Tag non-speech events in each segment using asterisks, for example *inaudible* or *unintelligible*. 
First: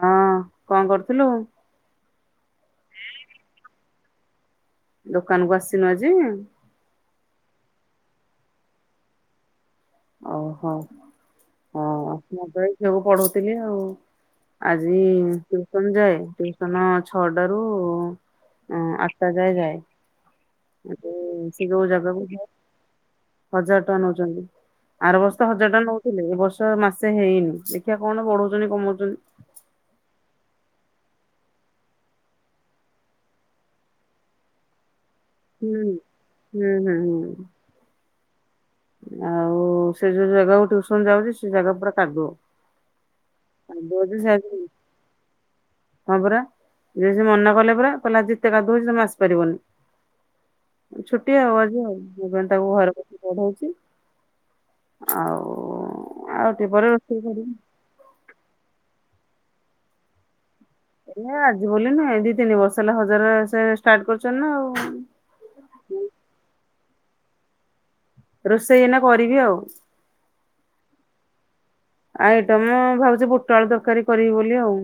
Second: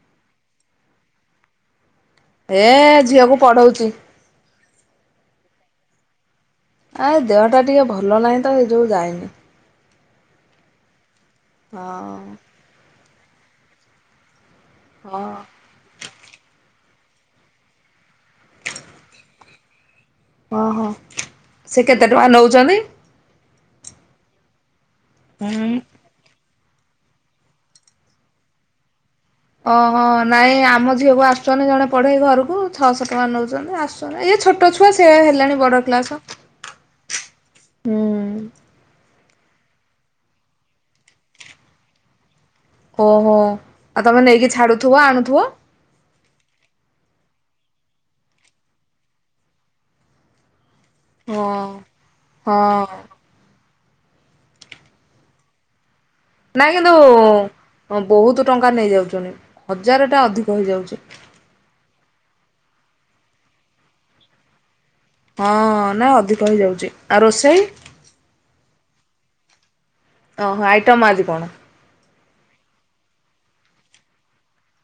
ହଁ କଣ କରୁଥୁଲୁ? ଏ ଝିଅକୁ ପଢ଼ଉଚି। ଦୋକାନ କୁ ଆସିନୁ ଆଜି? ଆ ଦେହଟା ଟିକେ ଭଲ ନାହିଁ ତ ସେଇ ଯୋଗୁ ଯାଇନି। ଓହୋ ହ ହଁ ମୁଁ ତ ଏଇ ଝିଅକୁ ପଢ଼ଉଥିଲି ଆଉ। ଆଜି ହଁ ତୁ ସନ ଯାଏ ଟିଉସନ ଛଅଟା ରୁ ଆଠଟା ଯାଏ ଯାଏ। ଓହୋ ଆଜି ସେ ଯୋଉ କେତେ ଜାଗାକୁ ଟଙ୍କା ଯାଏ ନୋଉଛନ୍ତି? ହଜାର ଟଙ୍କା ନୋଉଛନ୍ତି। ଆର ବର୍ଷ ହଜାର ଟଙ୍କା ନଉଥିଲେ ଏ ବର୍ଷ ମାସେ ହେଇନି ଦେଖିଆ କଣ ବଢଉଛନ୍ତି କମଉଛନ୍ତି। ଓହୋ ନାଇଁ ଆମ ଝିଅକୁ ଆସୁଛନ୍ତି ଜଣେ ପଢ଼େଇ ଘରକୁ ଛଅଶହ ଟଙ୍କା ନୋଉଚନ୍ତି ଆସୁ ଇଏ ଛୋଟ ଛୁଆ ସେଏ ହେଲାଣି ବଡ଼ ହୁଁ କ୍ଲାସ। ହୁଁ ହୁଁ ହୁଁ। ହୁଁ। ଆଉ ସେ ଯୋଉ ଜାଗାକୁ ଟିଉସନ ଯାଉଚି ସେ ଜାଗା ପୁରା କାଦୁଅ। ଓହୋ କାଦୁଅ ଆଉ ଯେ ତମେ ସେ ନେଇକି ଆଜି ଛାଡ଼ୁଥୁବ ଆଣୁଥୁବ। ହଁ ପରା ଯେ ସେ ମନା କଲେ ପରା କହିଲେ ଯେତେ କାଦୁଅ ହେଇଚି ତମେ ଆସି ପାରିବନି। ଛୁଟି ହଁ ଆଉ ଆଜି ଆଉ ମୁ ପେଣି ତାକୁ ହଁ ଘର ବ ପଢ଼ଉ ଆଉ ଆଉ ଦିପରେ ରୋଷେଇ କରିବି। ହଁ ବୋହୁତୁ ଟଙ୍କା ନେଇଯାଉଛନ୍ତି ହଜାର ଟା ଅଧିକ ହେଇଯାଉଚି। ହେ ଆଜି ବୋଲି ନୁଏ ଦି ତିନି ବର୍ଷ ହେଲା ହଜାର ସେ ଷ୍ଟାର୍ଟ କରିଛନ୍ତି ନା ଆଉ। ହଁ ନା ଅଧିକ ହେଇଯାଉଚି ଆ ରୋଷେଇ? ରୋଷେଇନା କରିବି ଆଉ। ଓହୋ ଆଇଟମ୍ ଆଜି କଣ? ଆଇଟମ ଭାବୁଛି ବୁଟ ଆଳୁ ତରକାରୀ କରିବି ବୋଲି ଆଉ।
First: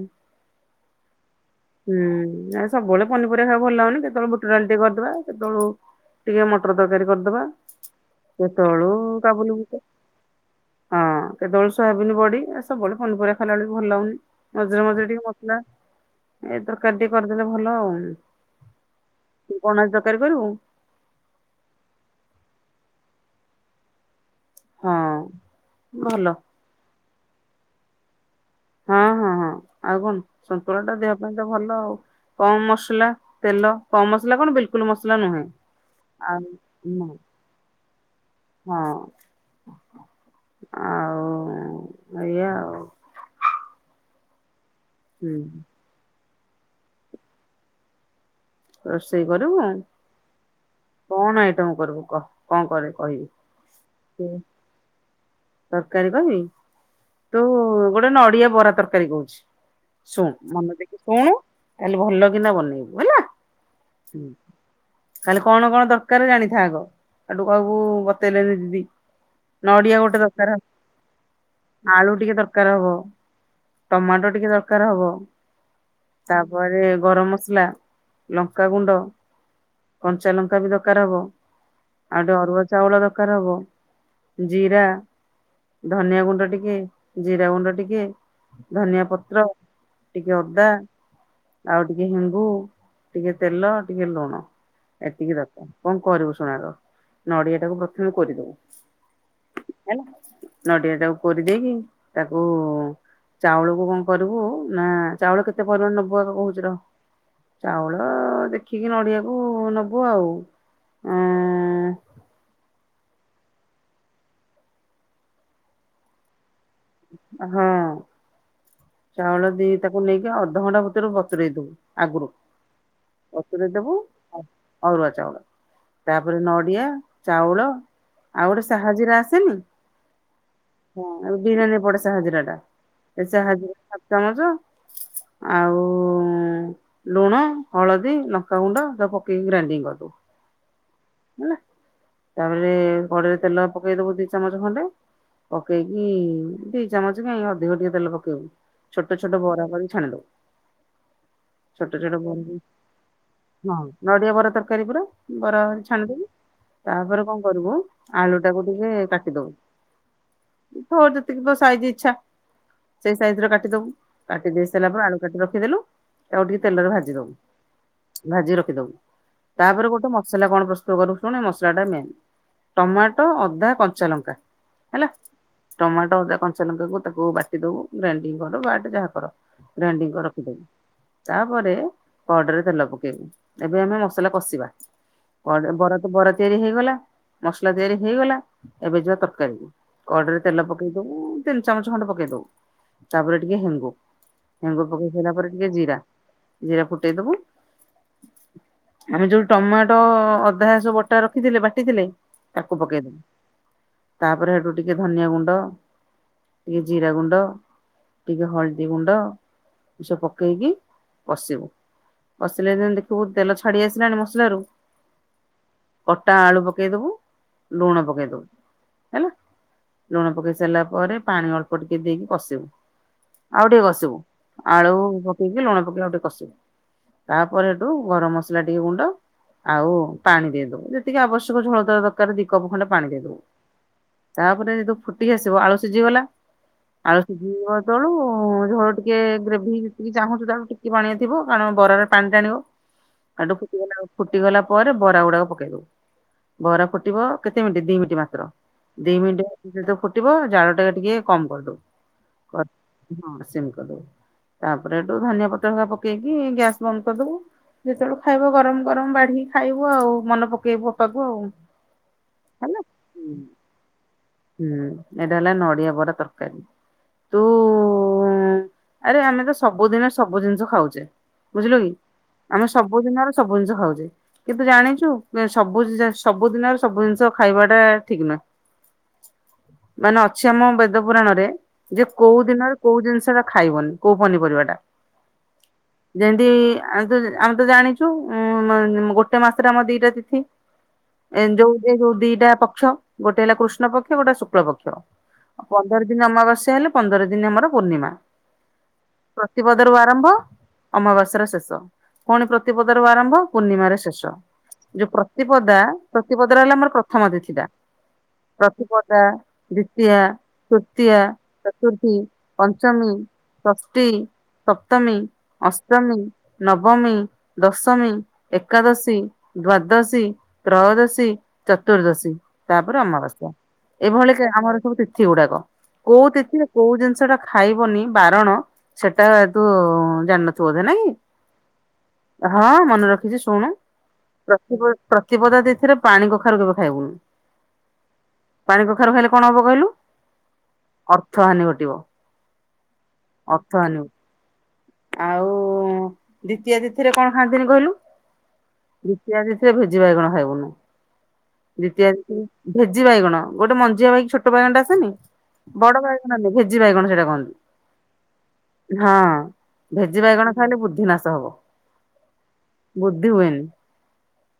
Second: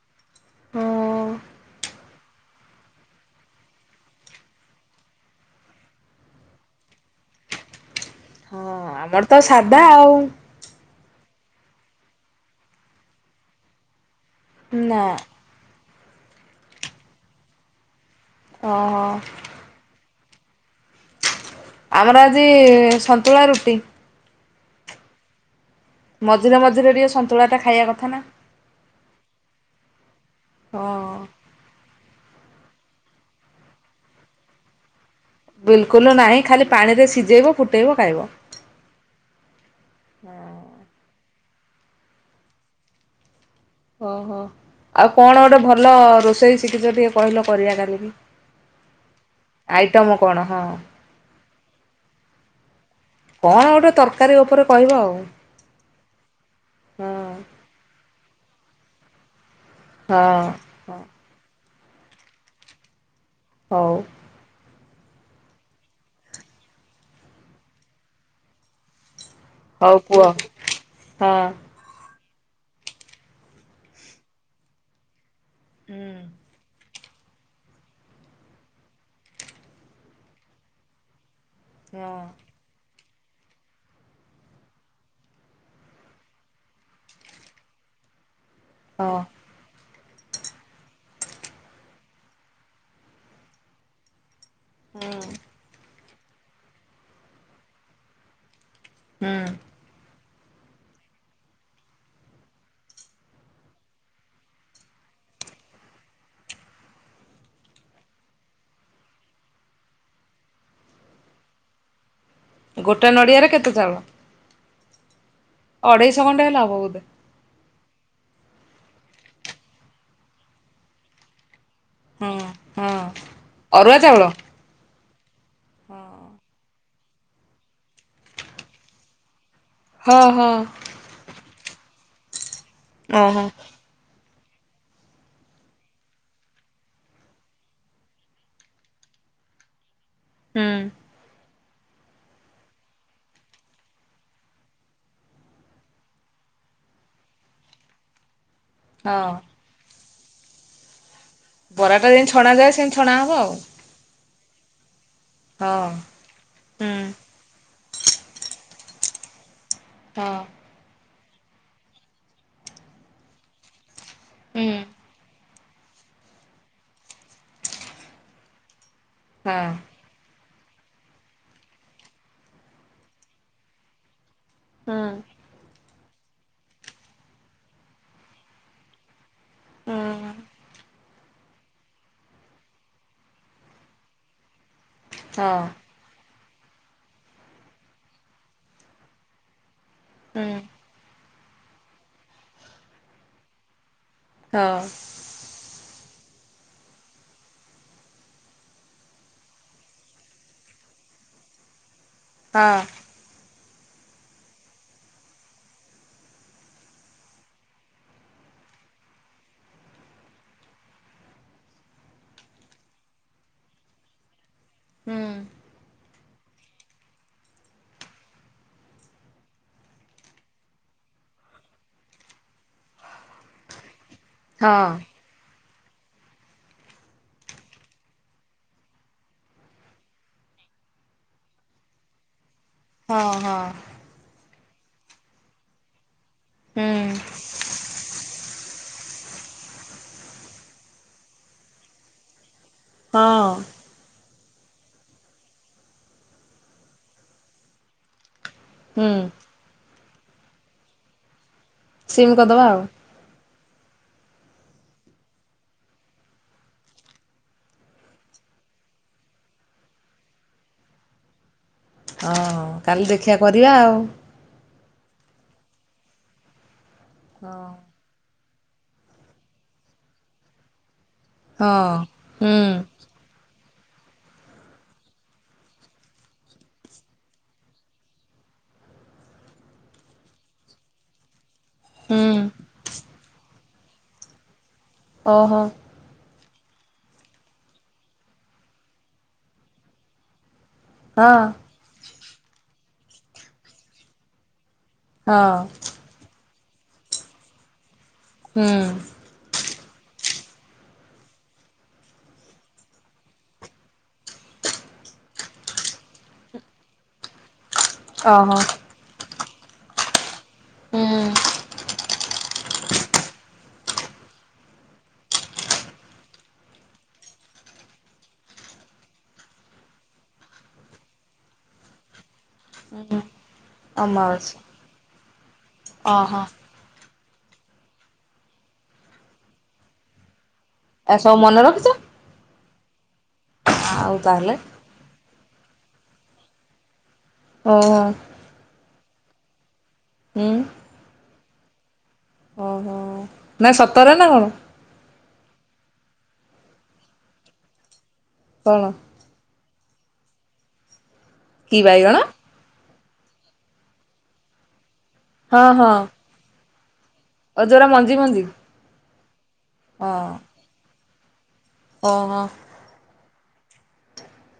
ହଁ। ହୁଁ ଆ ସବୁବେଳେ ପନିପରିବା ଖାଇବା ଭଲ ହଉନି କେତେବେଳେ ବୁଟ ଡାଲି ଟିକେ କରିଦବା କେତେବେଳୁ ଟିକେ ମଟର ତରକାରୀ କରିଦବା, ହଁ କେତେବେଳୁ ଆମର ତ ସାଧା କାବୁଲୁବୁଟ। ଆଉ ହଁ କେତେବେଳୁ ସୋୟାବିନ ବଡି ଏ ସବୁବେଳେ ପନିପରିବା ଖାଇଲାବେେଳେ ଭଲ ଲାଗୁନି, ମଝିରେ ନା ମଝିରେ ଟିକେ ମ ନା। ଏ ତରକାରୀ ଟିକେ କରିଦେଲେ ଭଲ ଆଉ। ଓହୋ। ପଣସ ତରକାରୀ କରିବୁ? ଆମର ଆଜି ସନ୍ତୁଳା ରୁଟି। ହଁ। ଭଲ ମଝିରେ ମଝିରେ ଟିକେ ସନ୍ତୁଳା ଟା ଖାଇବା କଥା ନା। ହଁ ହଁ ହଁ ଆଉ କଣ ସନ୍ତୁଳା ଟା ଦେହ ହଁ ପାଇଁ ତ ଭଲ ଆଉ। କମ ମସଲା, ତେଲ କମ ମସଲା କଣ ବିଲକୁଲ ମସଲା ନୁହେଁ। ବିଲକୁଲ ଆଉ ନାହିଁ ଖାଲି ନା। ପାଣିରେ ସିଝେଇବ ଫୁଟେଇବ ଖାଇବ। ହଁ ଆଉ ଏଇଆ ଆଉ। ଓହୋ ଆଉ ହୁଁ କଣ ଗୋଟେ ଭଲ ରୋଷେଇ ଶିକଷ ଟିକେ କହିଲ କରିବା କାଲିିକି। ରୋଷେଇ କରିବୁ ଆଇଟମ କଣ ହଁ? କଣ ଆଇଟମ କରିବୁ କହ, କଣ କର କହିବି? କଣ ଗୋଟେ ତରକାରୀ ଉପରେ କହିବ ଆଉ। ତରକାରୀ କହିବି ହଁ ତୁ ଗୋଟେ ନଡିଆ ବରା ତରକାରୀ କହୁଚି। ହଁ ଶୁଣୁ ମନେ ହଁ ଦେକି ଶୁଣୁ ତାହଲେ ଭଲ କିିନା ବନେଇବୁ ହେଲା। ହଉ। ହୁଁ। ଖାଲି କଣ କଣ ଦରକାର ଜାଣିଥା ଆଗ ହେଠୁ କହିବୁ ବତେଇଲେନି ଦିଦି। ନଡିଆ ହଉ କୁହ ଗୋଟେ ଦରକାରେ। ହଁ ଆଳୁ ଟିକେ ଦରକାର ହବ, ଟମାଟୋ ଟିକେ ଦରକାର ହବ। ହୁଁ ତାପରେ ଗରମ ମସଲା। ଲଙ୍କାଗୁଣ୍ଡ କଞ୍ଚା ଲଙ୍କା ବି ଦରକାର ହବ ଆଉ ହଁ। ଗୋଟେ ଅରୁଆ ଚାଉଳ ଦରକାର ହବ ଜିରା। ଧନିଆ ଗୁଣ୍ଡ ଟିକେ ଜିରା ଗୁଣ୍ଡ ଟିକେ। ଧନିଆ ହଁ ପତ୍ର, ଟିକେ ଅଦା ଆଉ ଟିକେ ହେଙ୍ଗୁ ଟିକେ ତେଲ ଟିକେ ଲୁଣ ଏତିକି ଦରକାରେ, କଣ୍ କରିବୁ ଶୁଣ୍ ଆଗ ନଡିଆ ଟାକୁ ପ୍ରଥମେ କୋରିଦବୁ। ହୁଁ। ହେଲା ନଡିଆ ଟାକୁ କୋରି ଦେଇକି ତାକୁ ଚାଉଳକୁ କଣ କରିବୁ ନା ଚାଉଳ କେତେ ପରିମାଣ ନବୁ ଆଗ କହୁଚି ରହ। ଚାଉଳ ଦେଖିକି ନଡିଆକୁ ନବୁ ଆଉ, ଏଁ ଗୋଟେ ନଡ଼ିଆରେ କେତେ ଚାଉଳ? ଅଢ଼େଇଶ ଖଣ୍ଡେ ହେଲେ ହବ ବଧେ। ହଁ ଚାଉଳ ଦି ତାକୁ ନେଇକି ଅଧଘଣ୍ଟା ଭିତରୁ ବତୁରେଇ ଦବୁ। ଆଗରୁ ହଁ ହଁ ବତୁରେଇ ଦବୁ ଅରୁଆ ଚାଉଳ? ଅରୁଆ ଚାଉଳ ତାପରେ ନଡ଼ିଆ, ଚାଉଳ ଆଉ ଗୋଟେ ସାହାଜିରା ଆସେନି? ହଁ -ହଁ। ହଁ ଏ ବିରିୟାନୀ ରେ ପଡ଼େ ସାହାଜିରା ଟା ଏ ଓହୋ ସାହାଜିରା ହାପ୍ ଚାମଚ ଆଉ ଲୁଣ, ହଳଦୀ, ଲଙ୍କାଗୁଣ୍ଡ ତାକୁ ପକେଇକି ଗ୍ରାଇଣ୍ଡିଙ୍ଗ୍ କରିଦବୁ। ହୁଁ। ହେଲା ତାପରେ କଡ଼େଇରେ ତେଲ ପକେଇ ଦବୁ ଦି ଚାମଚ ଖଣ୍ଡେ ପକେଇକି ଦି ଚାମଚ କାଇଁ ଅଧିକ ଟିକେ ତେଲ ପକେଇବୁ। ଛୋଟ ହଁ ଛୋଟ ବରା କରିକି ଛାଣିଦବୁ। ଛୋଟ ବରାଟା ଯେନ୍ତି ଛଣା ଯାଏ ସେମିତି ଛଣା ହବ ଆଉ। ନଡ଼ିଆ ବରା ତରକାରୀ ପରା ବରା ଆଉ ଛାଣିଦବୁ ହଁ ହୁଁ ତାପରେ କଣ କରିବୁ ଆଳୁ ଟାକୁ ଟିକେ କାଟିଦବୁ ହଁ। ତୋର୍ ଯେତିକି ତ ସାଇଜ୍ ଇଚ୍ଛା ସେଇ ସାଇଜ୍ ର କାଟିଦବୁ କାଟି ଦେଇ ହୁଁ ସାରିଲା ପରେ ଆଳୁ କାଟି ର ଖିଦେଲୁ ଆଉ ଟିକେ ତେଲରେ ଭାଜି ଦବୁ ଭାଜି ରଖିଦବୁ ହଁ ତାପରେ ଗୋଟେ ମ ସଲା କଣ ପ୍ରସ୍ତୁତ କରୁ ଶୁଣୁ ଏ ମସଲା ଟା ମେନ୍ ଟମାଟୋ, ଅଦା, କଞ୍ଚା ଲଙ୍କା ହୁଁ ହେଲା ଟମାଟୋ, ଅଦା, କଞ୍ଚା ଲଙ୍କା କୁ ତାକୁ ବାଟି ଦବୁ ଗ୍ରାଇଣ୍ଡିଙ୍ଗ୍ କର ବାଟେ ଯାହା କର ହୁଁ ଗ୍ରାଇଣ୍ଡିଙ୍ଗ୍ କରି ରଖିଦବୁ। ତାପରେ କଡ଼େଇରେ ତେଲ ପକେଇବୁ ଏବେ ଆମେ ମସଲା କଷିବା। ହଁ ବର୍ ବରା -ବରା ତ ବରା ତିଆରି ହେଇଗଲା ମସଲା ତିଆରି ହେଇଗଲା ଏବେ ଯିବା ତରକାରୀ କୁ କଡ଼େଇରେ ହୁଁ ତେଲ ପକେଇ ଦବୁ ତିନି ଚାମଚ ଖଣ୍ଡେ ପକେଇ ଦବୁ ତାପରେ ଟିକେ ହେଙ୍ଗୁ ହଁ ହଁ ହୁଁ ହଁ ହେଙ୍ଗୁ ପକେଇ ସାରିଲା ପରେ ଟିକେ ଜିରା- ଜିରା ଫୁଟେଇଦବୁ ଆମେ ଯଉ ଟମାଟୋ ଅଧା ସବୁ ବଟା ରଖିଥିଲେ ବାଟିଥିଲେ ତାକୁ ହଁ ପକେଇଦବୁ ତାପରେ ହେଟୁ ଟିକେ ଧନିଆ ଗୁଣ୍ଡ ଟିକେ ଜିରା ଗୁଣ୍ଡ ଟିକେ ହଳଦୀ ଗୁଣ୍ଡ ଏମିତି ସବୁ ପକେଇକି କସିବୁ କଶିଲେ ଯେମିତି ଦେଖିବୁ ତେଲ ଛାଡ଼ି ଆସିଲାଣି ମସଲାରୁ ହୁଁ। କଟା ଆଳୁ ପକେଇଦବୁ ଲୁଣ ପକେଇଦବୁ ହେଲା। ଲୁଣ ପକେଇ ସାରିଲା ପରେ ପାଣି ଅଳ୍ପ ଟିକେ ଦେଇକି କଷିବୁ ଆଉ ଟିକେ କଷିବୁ ଆଳୁ ପ ପକେଇକି ଲୁଣ ପକେଇ ଆଉ ଟିକେ କଷିବୁ ତାପରେ ହେଟୁ ଗରମ୍ ମସଲା ଟିକେ ଗୁଣ୍ଡ ଆଉ ପାଣି ଦେଇଦବୁ ଯେତିକି ଆବଶ୍ୟକ ଝୋଳ ତର ଦରକାରେ ଦି କପ୍ ଖଣ୍ଡେ ପାଣି ହଁ ଦେଇଦବୁ। ତାପରେ ଯେହେତୁ ଫୁଟି ଆସିବ ଆଳୁ ସିଜିଗଲା ହୁଁ ଆଳୁ ସିଜିଜିବ ଯେତେବେଳୁ ଝୋଳ ଟି ଟିକେ ଗ୍ରେଭି ଯେତିକି ଚାହୁଁଚୁ ତାକୁ ଟିକେ ପାଣିଆ ଥିବ କାରଣ ବରାରେ ପାଣି ଟାଣିବ ହଁ କାଠୁ ଫୁଟିଗଲା ଆଉ ଫୁଟିଗଲା ପରେ ବରା ଗୁଡ଼ାକ ପକେଇ ଦବୁ ବରା ଫୁଟିବ କେତେ ମିଣ୍ଟି ଦି ମିନିଟ୍ ମାତ୍ର ଦି ହୁଁ ମିଣ୍ଟି ଯେତେ ଫୁଟିବ ଜାଳ ଟା ଟିକେ କମ୍ କରିଦବୁ। ସିମ୍ କରିଦବା ଆଉ ହଁ ସିମ୍ କରିଦବୁ ତାପରେ ଏଠୁ ଧନିଆ ପତ୍ରହେରୀକା ପକେଇକି ଗ୍ୟାସ ବନ୍ଦ କରିଦବୁ। ଯେତେବେଳୁ ଖାଇବ ଗରମ ଗରମ ବାଢ଼ିକି ଖାଇବୁ ଆଉ ମନେ ପକେଇବୁ ଅପାକୁ ଆଉ ହଁ ହେଲା। କାଲି ଦେଖିବା କରିବା ଆଉ। ହୁଁ ଏଇଟା ହେଲା ନଡ଼ିଆ ବରା ତରକାରୀ ତୁ ଆରେ ଆମେ ତ ସବୁଦିନରେ ସବୁ ଜିନିଷ ଖାଉଛେ ବୁଝିଲ କି ହଁ ହୁଁ ଆମେ ସବୁଦିନର ସବୁ ଜିନିଷ ଖାଉଛେ। କିନ୍ତୁ ଜାଣିଛୁ ସବୁ ଜି ସବୁ ଦିନରେ ସବୁ ଜିନିଷ ଖାଇବା ଟା ଠିକ ନୁହେଁ। ମାନେ ଅଛି ଆମ ବେଦ ପୁରାଣରେ। ଯେ ହୁଁ କୋଉ ଦିନରେ କୋଉ ଜିନିଷ ଟା ଖାଇବନି କୋଉ ପନିପରିବା ଟା। ଓହୋ। ଯେମିତି ଆମେ ତ ଆମେ ତ ଜାଣିଛୁ ଉଁ ଗୋ ଗୋଟେ ମାସରେ ଆମର ଦିଟା ତିଥି ହଁ ଏ ଯୋଉ ଏଇ ଯୋଉ ଦିଟା ପକ୍ଷ ଗୋଟେ ହେଲା କୃଷ୍ଣ ପକ୍ଷ ଗୋଟେ ଶୁକ୍ଳ ପକ୍ଷ। ହଁ। ପନ୍ଦର ଦିନ ଅମାବାସ୍ୟା ହେଲେ ପନ୍ଦର ଦିନ ଆମର ପୂର୍ଣ୍ଣିମା। ହୁଁ ପ୍ରତିିପଦରୁ ଆରମ୍ଭ। ଅମାବାସ୍ୟର ଶେଷ ପୁଣି ପ୍ରତିପଦରୁ ଆରମ୍ଭ ପୂର୍ଣ୍ଣିମାର ଶେଷ। ଯୋଉ ପ୍ରତିପଦା ପ୍ରତିପଦ ର ହେଲା ଆମର ପ୍ରଥମ ତିଥିଟା। ଅହ ପ୍ରତିପଦା ଦ୍ଵିତୀୟ ହୁଁ ତୃତୀୟା ହୁଁ ଚତୁର୍ଥୀ ପଞ୍ଚମୀ। ଷଷ୍ଠୀ। ସପ୍ତମୀ ଅଷ୍ଟମୀ ନବମୀ ଦଶମୀ ଏକାଦଶ। ଶୀ ଦ୍ଵାଦଶୀ ତ୍ରୟୋଦଶୀ ଚତୁର୍ଦ୍ଦଶୀ ତାପରେ ଅମାବାସ୍ୟା। ଏଭଳି କେ ଅମାବାସ୍ୟା ଆମର ସବୁ ତିଥି ଗୁଡାକ କୋଉ ଓହୋ ତିଥିରେ କୋଉ ଜିନିଷ ଟା ଖାଇବନି ବାରଣ ସେଟାତୁ ଜାଣିନଥିବୁ ବୋଧେ ନାଇଁ। ଏରା ସବୁ ମନେ ରଖିଛ। ହଁ ମନେ ରଖିଛି ଶୁଣୁ। ଆଉ ତାହେଲେ ପ୍ରତିପ ପ୍ରତିପଦା ତିଥିରେ ପାଣି କଖାରୁ କେବେ ଖାଇବୁନି। ଓ ହୋ ପାଣି କଖାରୁ ଖାଇଲେ କଣ ହବ କହିଲୁ? ଉଁ ଅର୍ଥ ହାନି ଘଟିବ। ଉଁ ହୁଁ ନାଇଁ ଅଥନୁ ସତରେ ନା କଣ? ଆଉ ଦ୍ଵିତୀୟା ତିଥିରେ କଣ ଖାଆନ୍ତିନି କହିଲୁ। କଣ? ଦ୍ଵିତୀୟା ତିଥିରେ ଭେଜି ବାଇଗଣ ଖାଇବୁନୁ କି ଦ୍ୱିତୀୟା ବାଇଗଣ ତିଥିରେ ଭେଜି ବାଇଗଣ ଗୋଟେ ମଞ୍ଜିଆ ବାଇକ ଛୋଟ ବଗଣଟେ ଆସେନି ବଡ ବାଇଗଣ ନେ ଭେଜି ବାଇଗଣ ସେଇଟା କହନ୍ତି। ଆଉ ଯୋଉରା ମଞ୍ଜି ମଞ୍ଜି। ହଁ ଭେଜି ବାଇଗଣ ଖାଇଲେ ବୁଦ୍ଧି ନାଶ ହବ। ଓହଁ। ବୁଦ୍ଧି ହୁଏନି।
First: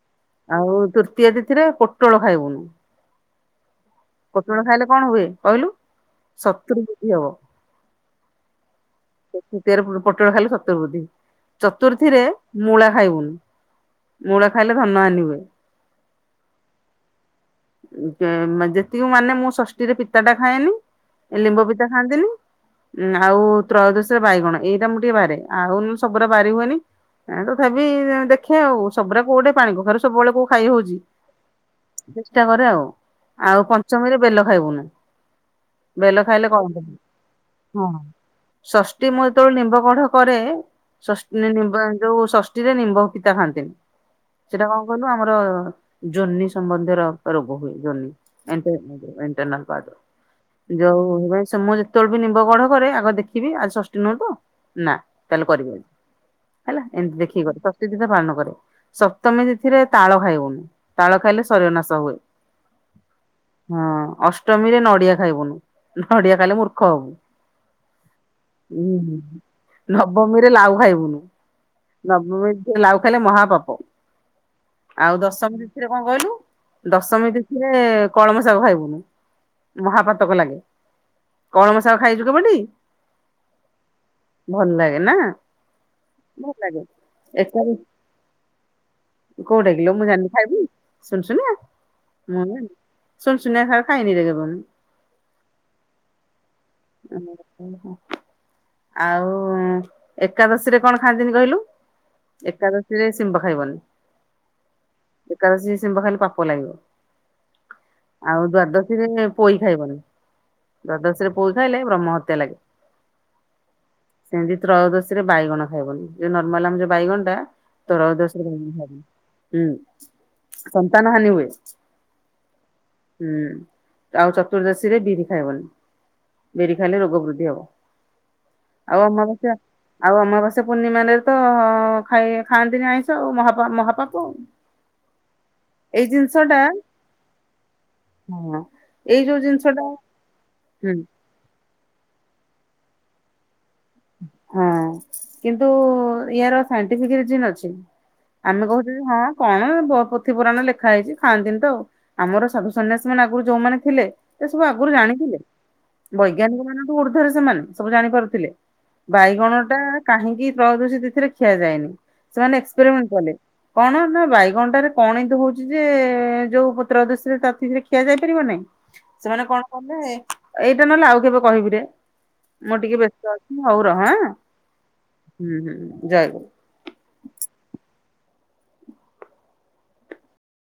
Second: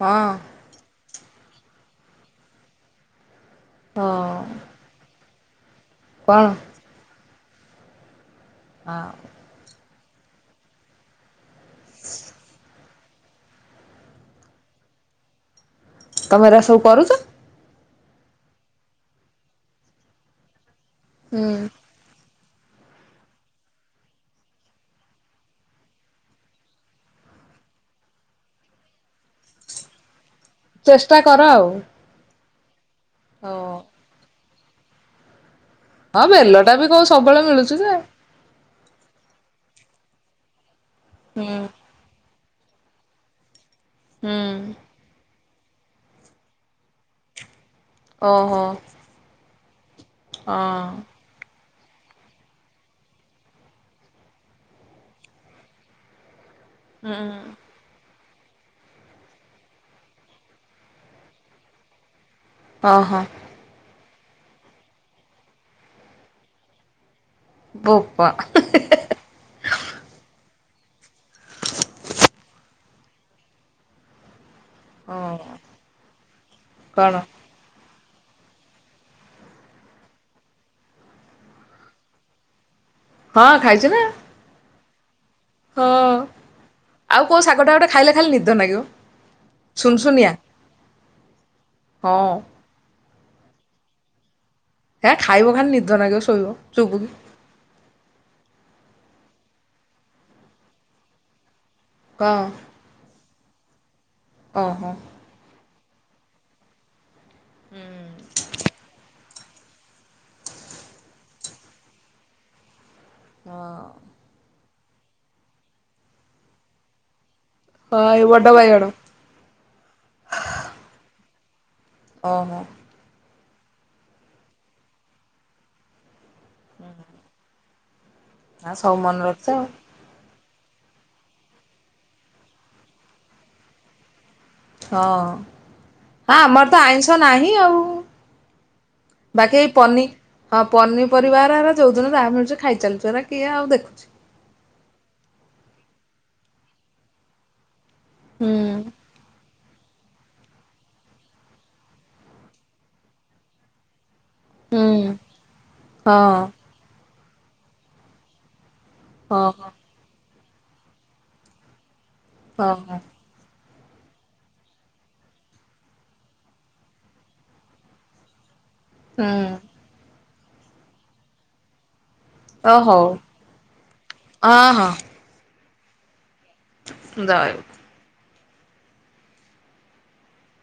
ହଁ। ଆଉ ତୃତୀୟ ତିଥିରେ ପୋଟଳ ଖାଇବୁନୁ। ହଁ। ପୋଟଳ ଖାଇଲେ କଣ ହୁଏ କହିଲୁ କଣ ଶତ୍ରୁ ବୁଧି ହବ। ହଁ। ତୃତୀୟାରେ ପୋଟଳ ଖାଇଲେ ଶତ୍ରୁ ବୃଦ୍ଧି ଚତୁର୍ଥୀରେ ମୂଳା ଖାଇବୁନୁ। ମୂଳା ଖାଇଲେ ଧନ ହାନି ହୁଏ। ତମେ ଏରା, ସବୁ କରୁଚ। ଅ, ତ ମା-ଯେତିକି ମାନେ ମୁଁ ଷଷ୍ଠୀ ରେ ପିତା ଟା ଖାଏନି। ଏ ହୁଁ ଲିମ୍ବ ପିତା ଖାଆନ୍ତିନି ଉଁ, ଆଉ ତ୍ରୟୋଦଶୀ, ରେ ବାଇଗଣ। ଏଇଟା ମୁଁ, ଟିକେ ବାରେ ଆଉ ନୁ ସବୁଗୁରା ବାରି ହୁଏନି। ଏଁ ତଥାପି ଦେଖେ ଆଉ, ସବୁୁରା କୋଉଠି ପାଣି କଖାରୁ ସବୁବେଳେ କୋଉ ଖାଇ ହଉଛି। ଚେଷ୍ଟା କର ଆଉ ଚେଷ୍ଟା କରେ ଆଉ। ଆଉ ହଁ ପଞ୍ଚମୀ ରେ ବେଲ ଖାଇବୁନି। ବେଲ ହଁ ଖାଇଲେ ବେଲଟା ବି କରନ୍ତିନି କୋଉ ସବୁବେଳେ ମିଳୁଛି ହଁ, ଯେ ହଁ। ଷଷ୍ଠୀ ମୁଁ ଯେତେବେଳେ ନିମ୍ବ କଢ଼ କରେ, ଷଷ୍ଠୀ ହୁଁ। ନିମ୍ବ ଯୋଉ ଷଷ୍ ଟୀ ରେ ନିମ୍ବ ପିତା ଖାଆନ୍ତିିନି, ହୁଁ ସେଟା କଣ କହି ଲୁ ଆମର ଜୋନି ସମ୍ବନ୍ଧର ରୋଗ ହୁଏ। ଜୋନି ଓହୋ ଏମତି *inaudible* ଏ ଇଣ୍ଟରନା ପାର୍ଟ, ହଁ। ଯୋଉ ଯୋଉ *unintelligible* ଯେତେବେଳେ ବି ନିମ୍ବ, କଢ଼ କରେ ଆଗ ଦେଖିବି ଆଜି ଷଷ୍ ଟି ନୁହେନ୍ତ, ନା ତାହେଲେ କରିବି ଆଜି। ହେଲା, ଏମିତି ଦେଖିକି ହୁଁ। କରି, ତ ତିଥି ଟା ପାଳନ କରେ। ସପ୍ତମୀ ତିଥିରେ ତାଳ ଖାଇବୁନି, ତାଳ ଖାଇଲେ ଶରୀର ନାଶ ହୁଏ। ଓ ହୋ। ହଁ ଅଷ୍ଟମୀ ରେ ନଡିଆ ଖାଇବୁନି। ନଡିଆ ଖାଇଲେ ମୂର୍ଖ ହବୁ। ବୋପା। ଉଁ, ହୁଁ, ହୁଁ, ନବମୀ ରେ ଲାଉ ଖାଇବୁନି। ନବମୀ ତିଥି ରେ ଲାଉ ଖାଇଲେ ମହାପାପ। ଆଉ ହଁ ଦଶମୀ ତିଥିରେ କଣ କହିଲୁ? କଣ ଦଶମୀ ତିଥ ଥିରେ କଳମ ଶାଗ ଖାଇବୁନି। ମହାପାତକ ଲାଗେ। କଲମ ଶାଗ ଖାଇଛୁ କେବେ ଟି? ହଁ ଖାଇଛି ନା। ଭଲ ଲାଗେ ନା? ହଁ ଭଲ ଲାଗେ ଆଉ କୋଉ ଏକାଦଶୀ ଶାଗଟା ଗୋଟେ ଖାଇଲେ ଖାଲି ନିଦ ନାଗିବ? କୋଉଟା କି ଲୋ, ମୁଁ ଜାଣିନି ସୁନସୁନିଆ ଖାଇବି, ସୁନସୁନିଆ? ହଁ। ମୁ ଜାଣିନି। ସୁନଶୁନିଆ ଶାଗ ଖାଇନି କେବେ ମୁହିଁ। ହେ ଖାଇବ ଖାଲି ନିଦ ନାଗିବ ଶୋଇବ। ଚୁବୁକି ଆମର ଖାଇଲେ କଣ? ଆଉ ଅଁ, ଏକାଦଶୀରେ କଣ ଖାଆନ୍ତିନି କହିଲୁ? ହଁ ଏକାଦଶୀ ରେ ଶିମ୍ବ ଖାଇବନି। ଓ ହଁ। ଏକାଦଶୀ ରେ ସିମ୍ବ ଖାଇଲେ ପାପ ଲାଗିବ। ହୁଁ। ଆଉ ଦ୍ଵାଦଶୀ ରେ ପୋଇ ଖାଇବନି। ଦ୍ଵାଦଶୀରେ ପୋଇ ଖାଇଲେ ବ୍ରହ୍ମହତ୍ୟା ଲାଗେ। ହଁ। ସେମିତି ତ୍ରୟୋଦଶୀ ରେ ବାଇଗଣ ଖାଇବନି। ଯୋଉ ନର୍ମାଲ୍ ଆମ ଯୋଉ ବାଇଗଣ ଟା। ହଁ ଏଇ ତ୍ରୟୋଦଶୀରେ ବଡ଼ ବାଇଗଣ। ହୁଁ, ସନ୍ତାନ ହାନି ହୁଏ। ହଁ, ହଁ। ହୁଁ, ଆଉ ଚତୁର୍ଦ୍ଦଶୀ ରେ ବିରି ଖାଇବନି। ବିରି ଖାଇଲେ ରୋଗ ବୃଦ୍ଧି ହବ। ଆ ସବୁ ଆଉ ମନେ ରଖିଛ ଅମାବାସ୍ୟା ଆଉ ହଁ। ଆଉ ଅମାବାସ୍ୟା ପୁର୍ଣ୍ଣିମା ରେ ତ ଖାଇ ଖାଆନ୍ତିନି ଆଇଁଷ ଆଉ ମହାପା ମହାପାପ। ହଁ ଏଇ ଜିନିଷ ହଁ ଟା ଆମର ତ ଆଇଁଷ ନାହିଁ ଆଉ। ହଁ ଯୋଉ ବାକି ଜିନିଷ ଏଇ ଟା ପନି ହଁ ହୁଁ ପନି ପରିବା ହେରା ହେରା ଯୋଉଦିନ ଯାହା ମିଳୁଛି ଖାଇଚାଲିଚୁ ଆମେ, କିଏ ଆଉ ଦେଖୁଛି। ହଁ କିନ୍ତୁ, ଇଆର ସାଇଣ୍ଟିଫିକ୍ ରିଜିନ୍ ଅଛି। ଆମେ ହୁଁ କହୁଛୁ ଯେ ହଁ କଣ ବହୁତ୍ ପୋଥି ପୁରାଣ ରେ ଲେଖା ହୋଇଛି। ଖାଆନ୍ତିନି ତ ଆଉ ଆମର ସାଧୁ ସନ୍ନ୍ୟାସୀ ମାନେ ଆଗରୁ ଯଉ ମାନେ ଥିଲେ ସେ ସବୁ ଆଗରୁ ହୁଁ ଜାଣିଥିଲେ ହଁ ବୈଜ୍ଞାନିକ ମାନ ଠୁ ଉର୍ଦ୍ଧରେ ସେମାନେ ସବୁ ଜାଣିପାରୁଥିଲେ। ବାଇଗଣ ହଁ ଟା କାହିଁକି ତ୍ରୟୋଦଷୀ ତିଥିରେ ଖିଆ ଯାଏନି ସେମାନେ ହଁ ହଁ ଏକ୍ସପେରିମେଣ୍ଟ କଲେ। କଣ ନା ବାଇଗଣଟାରେ କଣ ଏ ହଉଛି ଯେ ଯୋଉ ତ୍ରୟୋଦସି ତାଥିରେ ଖିଆ ଯାଇ ପାରିବ ନାଇଁ। ହଁ ସେମାନେ ହୁଁ କଣ କଲେ ଏଇଟା ନହେଲେ ଆଉ କେବେ କହିବି ରେ ଓ ମୁଁ ଟିକେ ହଉ ବ୍ୟସ୍ତ ଅଛି। ହଉ ରହ ଆ ହଁ ହଁ ହୁଁ ହୁଁ ଜୟେ ଗୁରୁ। ଯୟେ ଗୁ